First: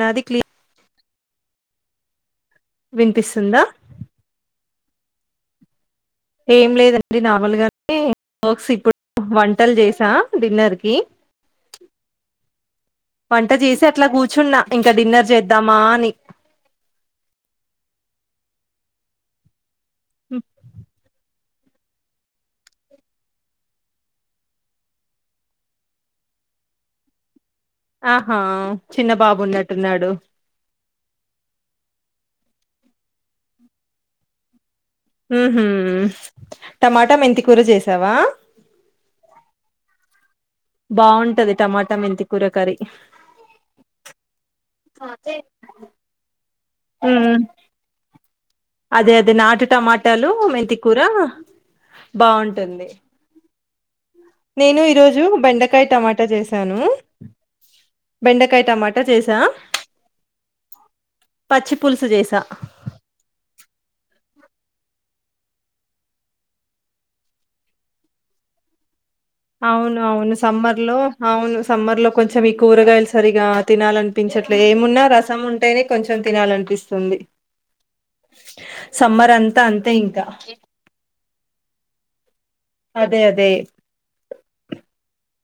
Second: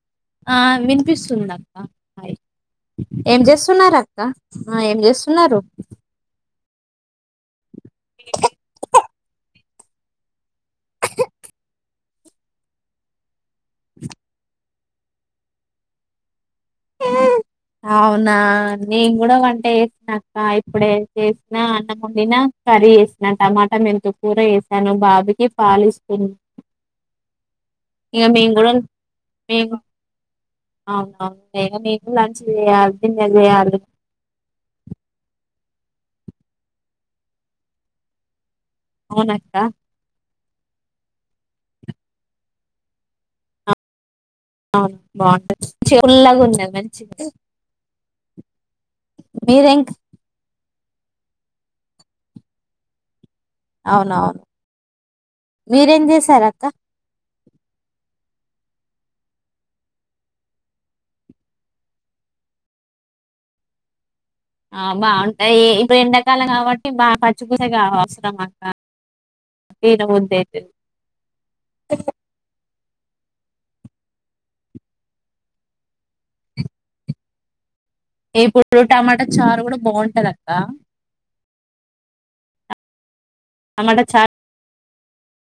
నాది క్లీ ఆ వినిపిస్తుంది అక్క హ్ ఏం వినిపిస్తుందా చేస్తున్నారు అక్క ఆ ఏం చేస్తున్నారు ఏం లేదండి నార్మల్ గా వర్క్స్ ఇప్పుడు వన్ బట్టలు చేసా డిన్నర్ కి వంట చేసి అట్లా కూర్చున్నా ఇంకా డిన్నర్ చేద్దామా అని అవునా నేను కూడా వంటే వసినక్క ఇప్పుడే చేసి నా అన్నమని నా కర్రీ వేసినాను టమాటా మెంంత కూూర వేసాను బాబుకి పాలు ఇస్తుంది అ ఆహా చిన్న బాబు ఉన్నట్టున్నాడు అ న లంచ్ చేయాలి తిన్న చేయాలి టమాటా మెంతికూర చేసావా అవునక్క బాగుంటది టమాటా మెంతి కూర కయ అవును బాగుంటది మంచి ఉల్లాగా ఉంది మంచి ఉమ్ అదే అదే నాటు టమాటాలు మెంత కూర బాగుంటుంది అవునవును నేను ఈరోజు బెండకాయ మీరేం టమాటా చేశారు అక్క చేసాను బెండకాయ టమాటా చేసా పచ్చి పులుసు చేసా ఆ బాగుంటాయి ఇప్పుడు ఎండాకాలం కాబట్టి బా పచ్చి పూలూసు కా అవసరం అక్క అవును తినబుద్ధి అవును అయితది సమ్మర్ లో అవును సమ్మర్ లో కొంచెం ఈ కూరగాయలు సరిగా తినాలనిపించట్లే ఏమున్నా రసం ఉంటేనే కొంచెం తినాలనిపిస్తుంది ఇప్పుడు టమాటా సమ్మర్ చారు అంతా కూడా అంతే ఇంకా బాగుంటది అక్క అదే అదే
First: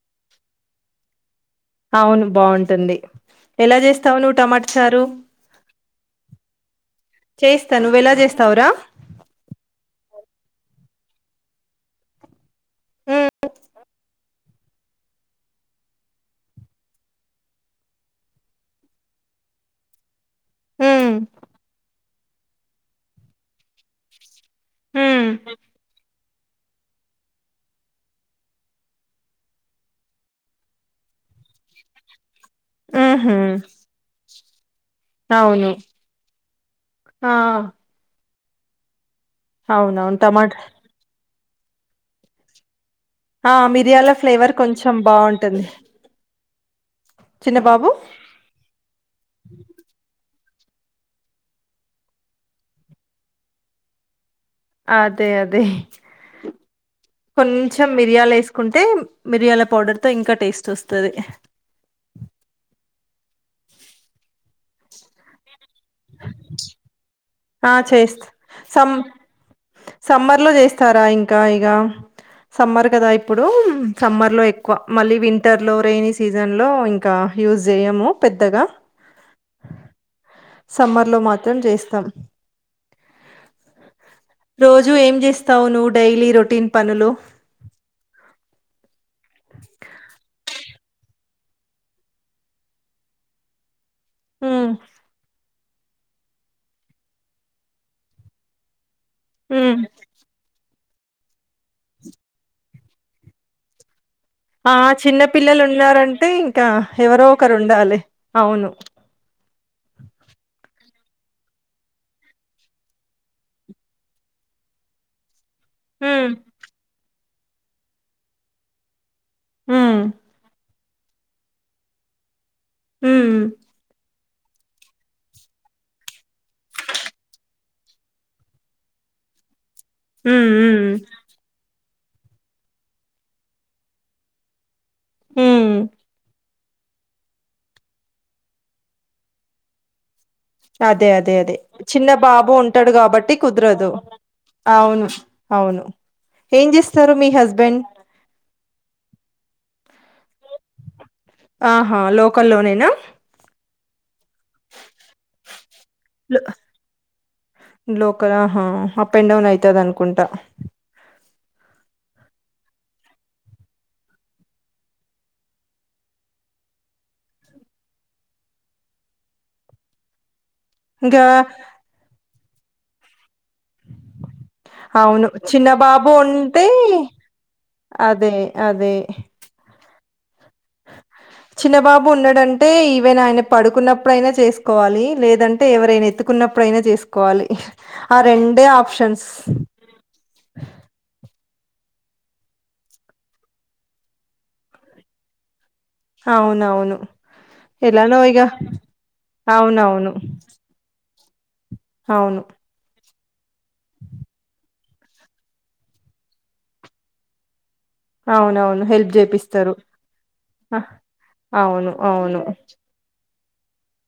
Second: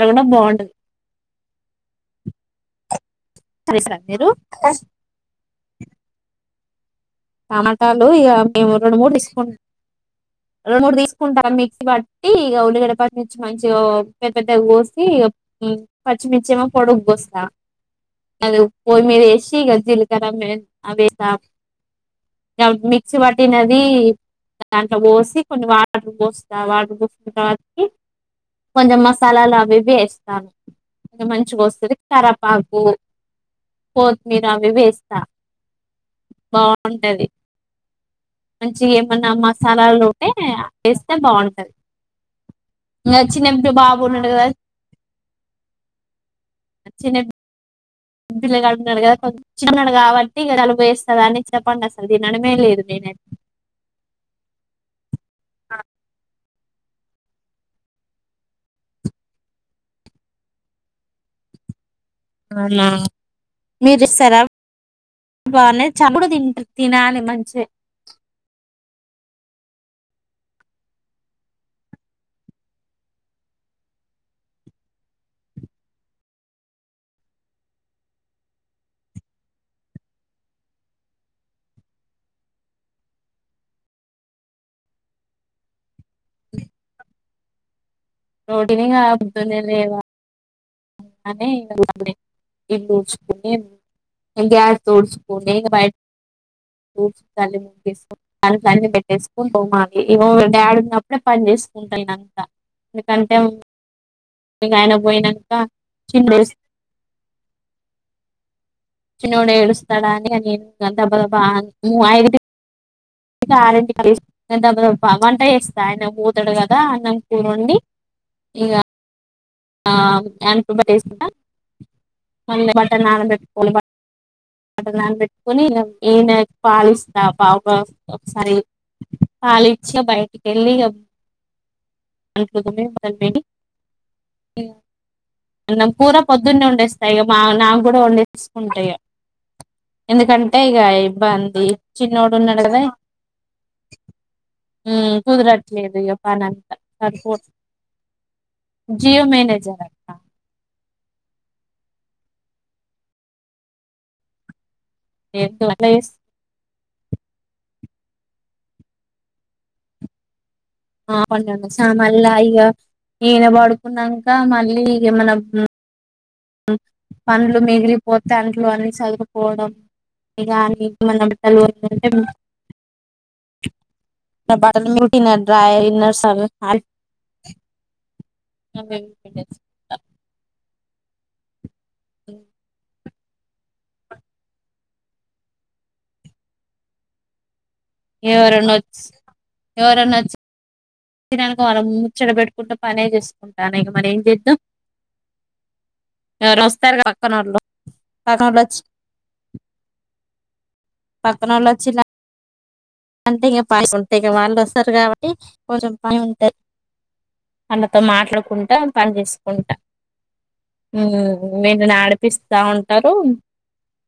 అయినా బాగుంటది అవును బాగుంటుంది ఎలా చేస్తారా చేస్తావు మీరు నువ్వు టమాటా చారు చేస్తా నువ్వు టమాటాలు ఎలా ఇక చేస్తావురా మేము రెండు మూడు తీసుకు రెండు మూడు తీసుకుంటా మిక్సీ బట్టి ఇ ఉల్లిగడ్డ పట్టి నుంచి మంచిగా పెద్ద పెద్దగా కోసి పచ్చిమిర్చి ఏమో పొడుగ్గా కోస్తా అది పొయ్యి మీద వేసి జిల కారా ఆవాలు ఉమ్ వేస్తాం ఆ మిక్సీ పట్టినది దాంట్లో ఉమ్ పోసి కొన్ని వాటర్ పోసి వాటి కూసున్న [unintelligible] కి కొంచెం మసాలాలు అవి ఇవి వేస్తాను మంచిగా వస్తది కరపాకు ఉహు కొత్తిమీర అవి ఇవి వేస్త అవును ఆ మంచి ఏమన్నా మసాలాల అవునవును ఉంటే టమాటా వేస్తే బాగుంటది ఇంకా ఆ చిన్న బాబు మిరియాల ఉన్నాడు కదా ఫ్లేవర్ కొంచెం బాగుంటుంది చిన్న పీ ల్లాడు ఉన్నాడు కదా చిన్నోడు కాబట్టి [unintelligible] అని చెప్పండి అసలు దీని అని మే లేదు నేనైతే అదే అది కొంచెం మిరియాల వేసుకుంటే మిరియాల పౌడర్ తో ఇంకా టేస్ట్ వస్తది అవునా మీరు ఇస్తారా బాగు చప్పుడు తింట తినాలి మంచి ఆ చేస్త సమ్ సమ్మర్ లో చేస్తారా ఇంకా ఇగా సమ్మర్ కదా ఇప్పుడు సమ్మర్ లో ఎక్కువ మళ్ళీ వింటర్ లో రైైనీ సీజన్ లో ఇంకా యూజ్ చేయము పెద్దగా సమ్మర్ లో మాత్రం చేస్తాం రోజూ ఏం చేస్తావు నువ్వు డైలీ రొటీన్ పనులు రోటీని ఇంగ పొద్దున్నే లేవా [unintelligible] ఉమ్ గ్యాస్ తోడిచుపోటె [unintelligible] చేసుకుంట మ ఉమ్ ఇ డాడ్ ఉన్నప్పుడే పని చేసుకుంటాను అంతా ఎందుకంటే ఇగ ఆ ఆయన చిన్న పోయిన పిల్లలు ఉన్నారంటే ఇంకా ఎవరో ఒకరు ఉండాలి అవును [unintelligible] నేను దబ్బా దబ్బాయి [unintelligible] ఇక ఆరింటికి లేస్తా ధభ దాబా వంట చేస్తా ఆయన ఉమ్ పోతాడు కదా అన్నం వండి ఇగ ఆ ఉమ్ ఉమ్ [unintelligible] వంటకు నాన్న పెట్టుకొని ఈయాన పాలి ఇస్తా పాపకు ఒకసారి పాలు ఈ చ్చి బయటికి ఉమ్ వెళ్ళి ఉమ్ [unintelligible] ఉమ్ అన్నం కూర పో పద్ధున్నే వండేస్తా ఇగ మా నాకు కూడా వండేసుకుంటాయి ఎందుకంటే ఇక అదే అదే అదే ఇబ్బంది చిన్న చిన్నోడు బాబు ఉన్నాడు కదా ఉంటాడు కాబట్టి కుదరదు అవును ఉమ్ అవును కుదిరట్లేదు ఇగ పని ఏం అంతా చేస్తారు మీ సరిపో హస్బెండ్ జి [unintelligible] మేనేజర్ అక్క ఆహా లోకల్లోనేనా లో [inaudible] లోకల్ ఆహా అప్ అండ్ డౌన్ అయితది అనుకుంటా [unintelligible] మళ్ళీ ఇక ఈయన పడుకున్నాక మళ్ళీ ఇగ మన పండ్లు మిగిలిపోతే అంట్లో అన్ని సదువుపోవడం గాని మన ఇంకా బిడ్డలు [unintelligible] అంటే బట్టలు అవును చిన్న డ్రాయర్ బాబు ఇన్నర్స్ అవి ఉంటే అదే అదే చిన్నబాబు ఉన్నాడుంటే ఈ ఎవైనా ఆయన పడుకున్నప్పుడైనా చేసుకోవాలి లేదంటే ఎవరైనా ఎత్తుకున్నప్పుడుైనా చేసుకోవాలి ఆ రెండే ఎవరన్నా వచ్చి ఆప్షన్స్ మనం ముచ్చట పెెట్టుకుంటే పనే చేసుకుంటా ఇక మరి ఏం చేద్దాం ఎవరు వస్తారు అవునవును పక్కనోళ్ళు ఎలానో ఇగ పక్కనోళ్ళు వచ్చి అవునవును పనలో వచ్చిలా అవును అంటే ఇంకా [unintelligible] ఇక వాళ్ళు వస్తారు కాబట్టి కొంచెం పని ఉంట అళతో మాట్లాడుకుంటా అవునవును హెల్ప్ పని చేపిస్తారు చేసుకుంటా అహ్, ఉమ్ విన్ను అవును అవును ఆడిపిస్తా ఉంటారు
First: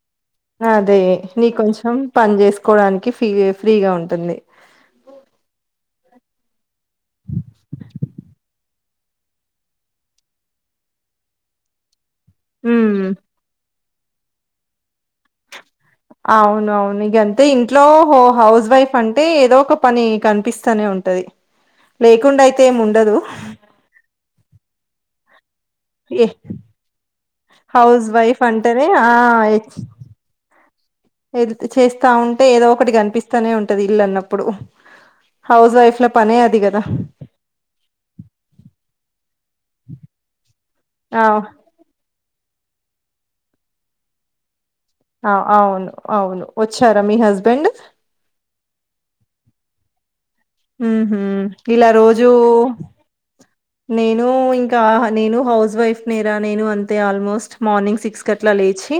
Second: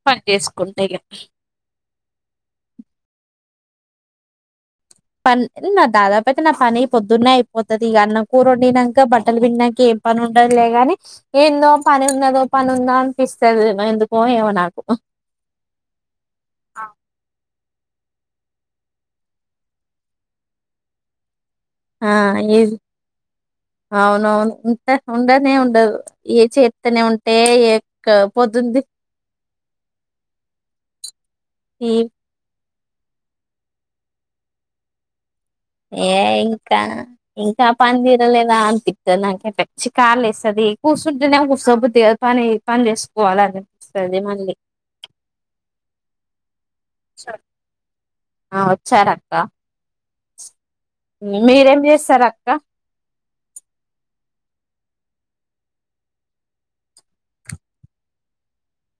పని చేసుకుంటా ఇక అదే నీ కొంచెం పని చేసుకోడానికి ఫీ ఫ్రీగా ఉంటుంది పన్ దాదాపు అయితే నా పని పొద్దున్నే అయిపోతుది ఇక అన్న కూరుొండినాక బట్టలు పిండినాక ఏం పని ఉండదులేగాని ఏందో పని చిన్నదో ఉమ్ పనుందాపిిస్తది ఎందుకో ఏమో నాకు అవును అవును ఇగ అంతే ఇం ట్లో హో హౌస్ వైఫ్ అంటే ఏదో ఒక పని కనిపిస్తానే ఉంటది ఆ లేకుండా ఈ అయితే ఏమి ఉండదు అవునువును ఉంట ఉండనే ఉ ఏ హౌస్ ఎక్క వైఫ్ పోతుంది. అంటానే ఆ ఎ ఈ చేస్తా ఉంటే ఏదో ఒకటికి కనిపిస్తానే ఉంటది ఇల్లు అన్నప్పుడు హౌస్ వైఫ్ ల ఏ పనే అది ఇంకా కదా ఇంకా పని తీరలేదా అనీపి స్తది నాకి అయితే చికాాలేస్తది ఆ కూసుఉంటెనేమో కూస బుద్ధి పని పని చేేసుకోవాలి అనిపిస్తది మళ్ళీ ఆ అవును అవును వచ్చారా మీ హస్బెండ్ వచ్చార్ అక్క ఉమ్ హ్మ్ ఇలా రోజూ చేస్తారక్క? నేను ఇంకా నేను హౌస్ వైఫ్ నేరా నేను అంతే ఆల్మోస్ట్ మార్నింగ్ సిక్స్ కట్లా లే చి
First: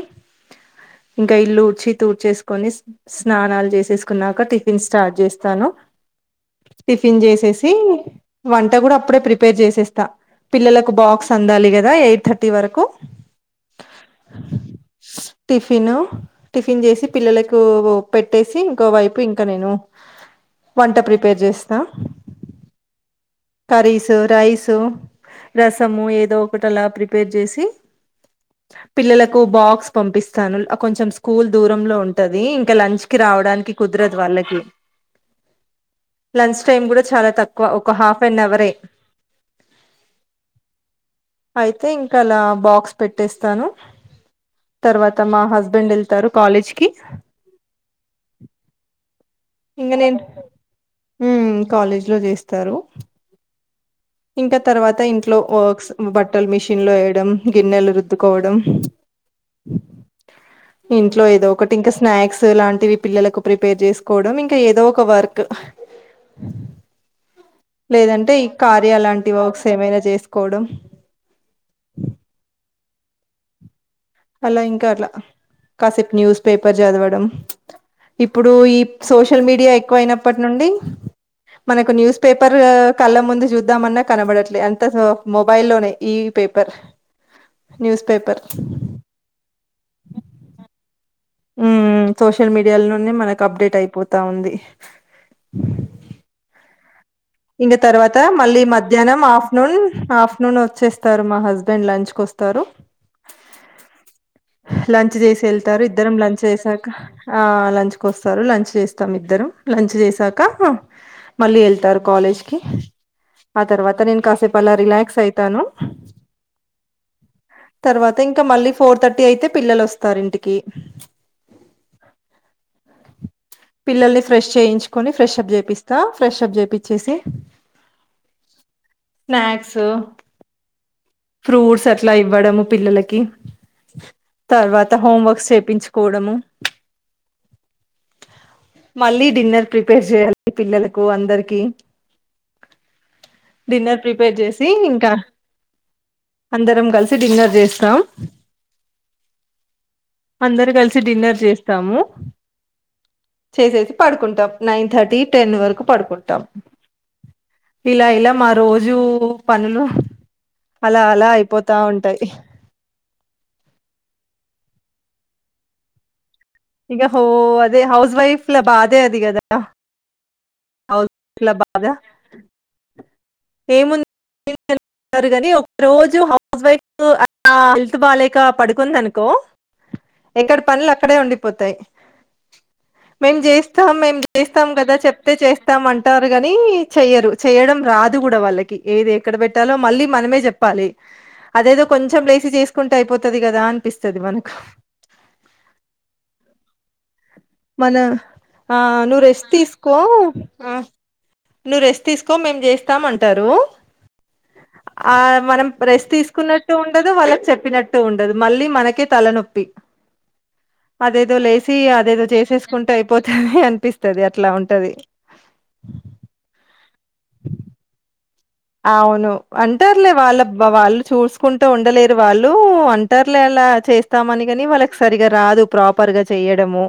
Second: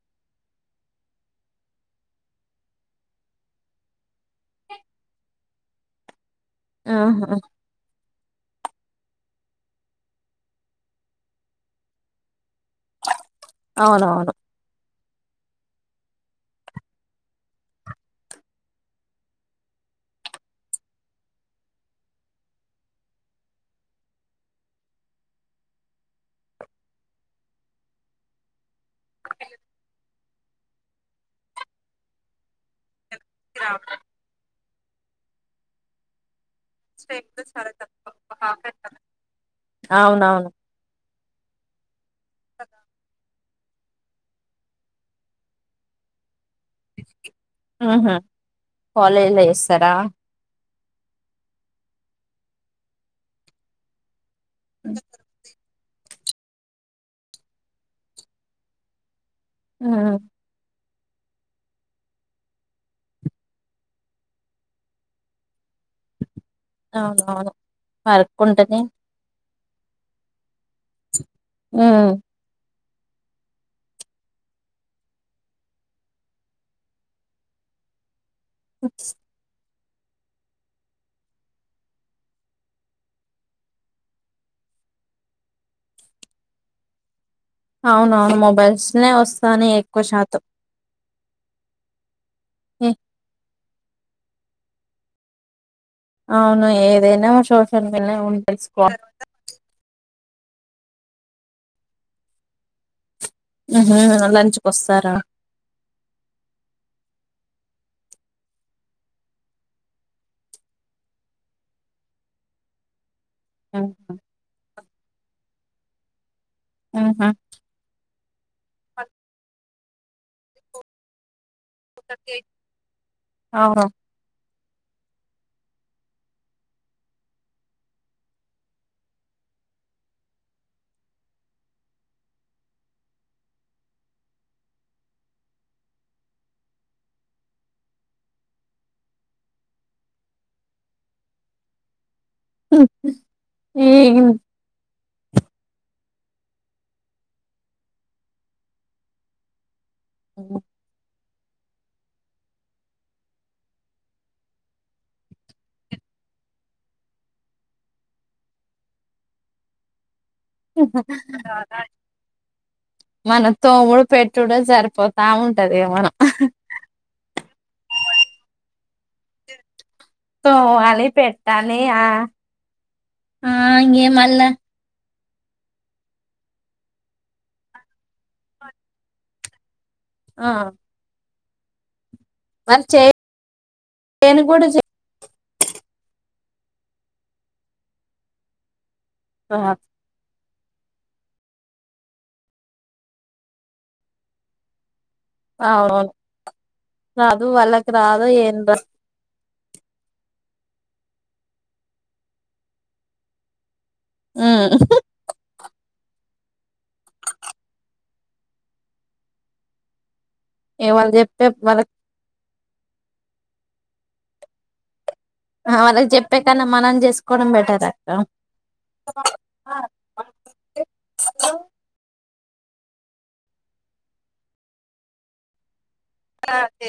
ఇంకా ఇల్లు ఊడ్చి తూడ్చేసుకొని స్నానాలు చేసేసుకున్నాక టిఫిన్ స్టార్ట్ చేస్తాను టిఫిన్ ఆహా! చేసేసి వంట కూడా అప్పుడే ప్రిపే పేర్ చేసేస్తా పిల్లలకు బాక్స్ అందాలి కదా ఎయిట్ థర్ టి వరకు అవునవును. టిఫిను టిఫిన్ చేసి పిల్లలకు పెట్టేసి ఇంకో వైపు ఇంకా నేను వంట ప్రిపేర్ చేస్తా కర్రీస్ రైసు రసము ఏదో ఒకటి అలా ప్రిపేర్ చేసి పిల్లలకు బాక్స్ పంపిస్తాను కొంచెం స్కూల్ దూరంలో ఉంటంది ఇంకా లంచ్ కి రావడానికి కుదరదు వాళ్ళకి లంచ్ టైమ్ కూడా చాలా తక్కువ ఒక హాఫ్ అన్ అవరే అవునవును. అయితే ఇంకా అలా బాక్స్ పెట్టే స్తాను తర్వాత మా హస్బెండ్ వెళ్తారు కాలేజ్ కి ఉమ్ హ్మ్ కాలేజ్ల ఇంకా నేను ఉమ్ కాలేజ్ లో చేస్తారు ఇంకా తర్వాత ఇంట్లో వర్క్స్ బట్టలు మిషన్ లో వేయడం గిన్నెలు రుద్దుకోవడం ఆ ఇంట్లో ఏదో ఒకటి ఇంకా స్నాక్స్ లాంటివి పిల్లలకు ప్రిపేర్ చేసుకోవడం ఇంకా ఏదో ఒక వర్క్ అవునవును వర్క్ లేదంటే ఈ ఉంటది కార్య లాంటి వర్క్స్ ఏమైనా చేసుకోవడం మ్మ్ అలా ఇంకా అట్లా కాసేపు న్యూస్ పేపర్ చదవడం ఇప్పుడు ఈ సోషల్ మీడియా ఎక్కువ అయినప్పటి నుండి మనకు న్యూస్ పేపర్ కళ్ళ ముందు చూద్దామన్నా కనబడట్లే అంత స మొబైల్లోనే ఈ పేపర్ న్యూస్ అవునవును పేపర్ మొబైల్స్నే వస్తన్నాయి ఎక్కువ శాతం మ్మ్ మ్మ్ సోషల్ మీడియాల ఏ నుండి మనకు అప్డేట్ అయిపోతా ఉంది అవును ఏ ఇంగ తర్వాత మళ్ళీ మధ్యాహ్నం ఆఫ్టర్నూన్ హఫ్ నూన్ వచ్చేస్తారు మా హస్బెండ్ లంచ్ కు వస్తారు ఉహు లంచ్కి వస్తారా లంచ్ చేసి వెళ్తారు ఇద్దరం లంచ్ చేసాక ఆ లంచ్ కి వస్తారు లంచ్ చేస్తాం ఇద్దరు లంచ్ చేసాక మళ్ళీ వెళ్తారు కాలేజ్ కి ఆ తర్వాత నేను కాసేపు అలా రిలాక్స్ అయితాను ఆహా అతే ఇంకా మళ్ళీ ఫోర్ థర్టీ అయితే పిల్లలు వస్తారు ఇంటికి [unintelligible] పిల్లల్ని ఫ్రెష్ చేయించుకొని ఫ్రెష్ అప్ చేపిస్తా ఫ్రెష్ అప్ చేపిచ్చేసి స్నాక్సు ఫ్రూట్స్ అట్లా ఇవ్వడము పిల్లలకి తర్వాత హోమ్ వర్క్స్ చూపించుకోవడము మళ్ళీ డిన్నర్ ప్రిపేర్ చేయాలి పిల్లలకు అందరికి ఈ డిన్నర్ ప్రిపేర్ చేసి ఇంకా అందరం కలిసి డిన్నర్ చేస్తాం అందరు కలిసి డిన్నర్ చేస్తాము చేసేసి పడుకుంటాం నైన్ థర్టీ టెన్ వరకు పడుకుంటాం ఇలా ఇలా మా రోజు పనులు అలా అలా అయిపోతా ఉంటాయి మన తోముడు పెట్టుడు సరిపోతా ఉంటది మనం ఇక హో అదే హౌస్ వైఫ్ల బాధే అది కదా తోమాలి హౌస్ వైఫ్ల పెట్టాలి బాధ ఆ ఆ ఇంగ మళ్ళా టారు కానీ ఒక రోజు హౌస్ వైఫ్ అ హెల్త్ బాాలేక పడుకుంది అనుకో ఆ ఎక్కడి పనులు అక్కడే ఉండిపోతాయి వాళ్ళు మేం చేస్తాం మేము చేయను కూడా చేస్తాం కదా చెప్ ప్తే చేస్తామంటారు కాని చెయరు చేయడం రాదు కూడా వాళ్ళకి ఏదే ఎక్కడ పెట్టాలో చేస్తారు మళ్ళీ మనమే చెప్ ప్పాలి అదేదో కొంచెం లేసి చేసుకుంటే అయిపోతది కదా అనిపిస్తది మనకు అవు మన ఆ నువ్వు రెస్ట్ తీసుకో ఆ నువ్వు రెస్ట్ తీసుకో మేము చేస్తాం అంటారు ఉమ్ ఆ మనం ప్రెస్ట్ తీసుకున్నట్టు ఉండదు వాళ్ళకి చెప్పినట్టు ఉండదు మళ్ళీ మనకే తలనొప్పి ఇగ వాళ్ళు అదేదో చెప్పే లేసి వాళ్ళ అదేదో చేసేసుకుంటే అయిపోతుది అనిపిస్తది అట్లా ఉంటది ఆళ్ళకి చెప్పే కన్నా మనం చేసుకోవడం బెటర్ అక్క అవును అంటారులే వాళ్ళ బ వాళ్ళు చూసుకుంటూ ఉండలేరు వాళ్ళు అంటారులే అలా చేస్తామని కాని వాళ్ళకి సరిగా రాదు ప్రాపర్గా చేయడము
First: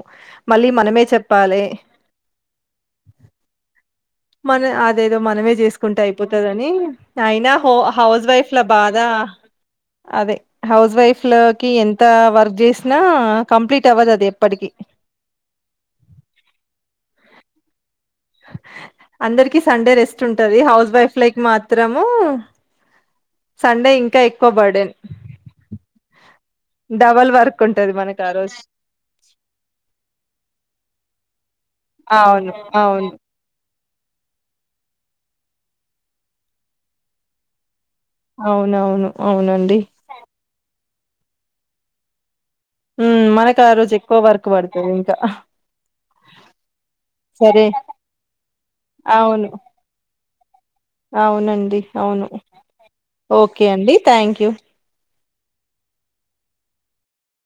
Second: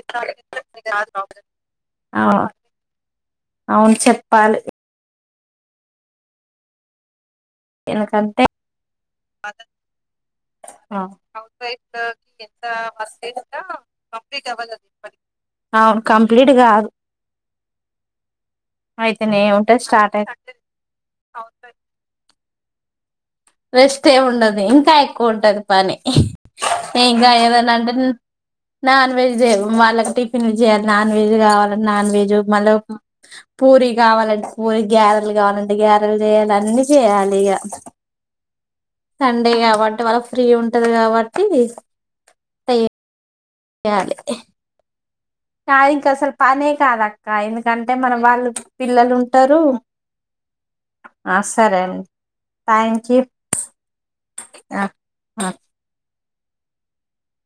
మళ్ళీ మనమే చెప్పాలె అవు అవును చెప్పాలి ఏదో మనమే చేసుకుంటే అయిపోతందని అయినా హో హౌస్ ఎందుకంటే వైఫ్ ల బాధ అదే హౌస్ వైఫ్ లోకి ఎంత వర్క్ చేసినా కంప్లీట్ అవ్వదు అది ఎప్పటికిీ అవును కంప్లీట్ కాదు అయితేనే అందరికి ఉంటది సండే స్టార్ట్ రెస్ట్ అయి ఉంటది హౌస్ వైఫ్ లైక్ మాత్రము సండే రెస్ట్ ఇంకా ఎం ఎక్కువ ఉండదు ఇంకా బర్డెన్. ఎక్కువ ఉంటది పని డబల్ ఇంకా వర్క్ ఉంటది ఏదనాంటే నా మనకు ఆ రోజు. నాన్ వెజ్ తెవు వాళ్ళకి టిఫిన్ చేయాలి నాన్ వెజ్ కావాల నాన్ వెెజ్ అవును. మళ్ళ అవును. పూరి కావాలంటే పూరి గ్యారెలు కావాలంటే గ్యారెలు చేయాలి అన్నీ చేయాలి ఇక అవునవును సండే అవునండి కాబంటే వాళ్ళ ఫ్రీ ఉం ఉంటది కాబట్టి తే ఆరోజు ఎక్కువ వర్క్ పడతది ఇంకా కానీ ఇంక అసలు పనే కాదు అక్క సరే ఎందుకంటే మనం వాళ్ళు పిల్లలు అవును ఉంటారు ఆ సరే అవునండి అండి అవును థ్యాంక్ యూ ఓకే అండి థ్యాంక్ యూ ఆ ఆ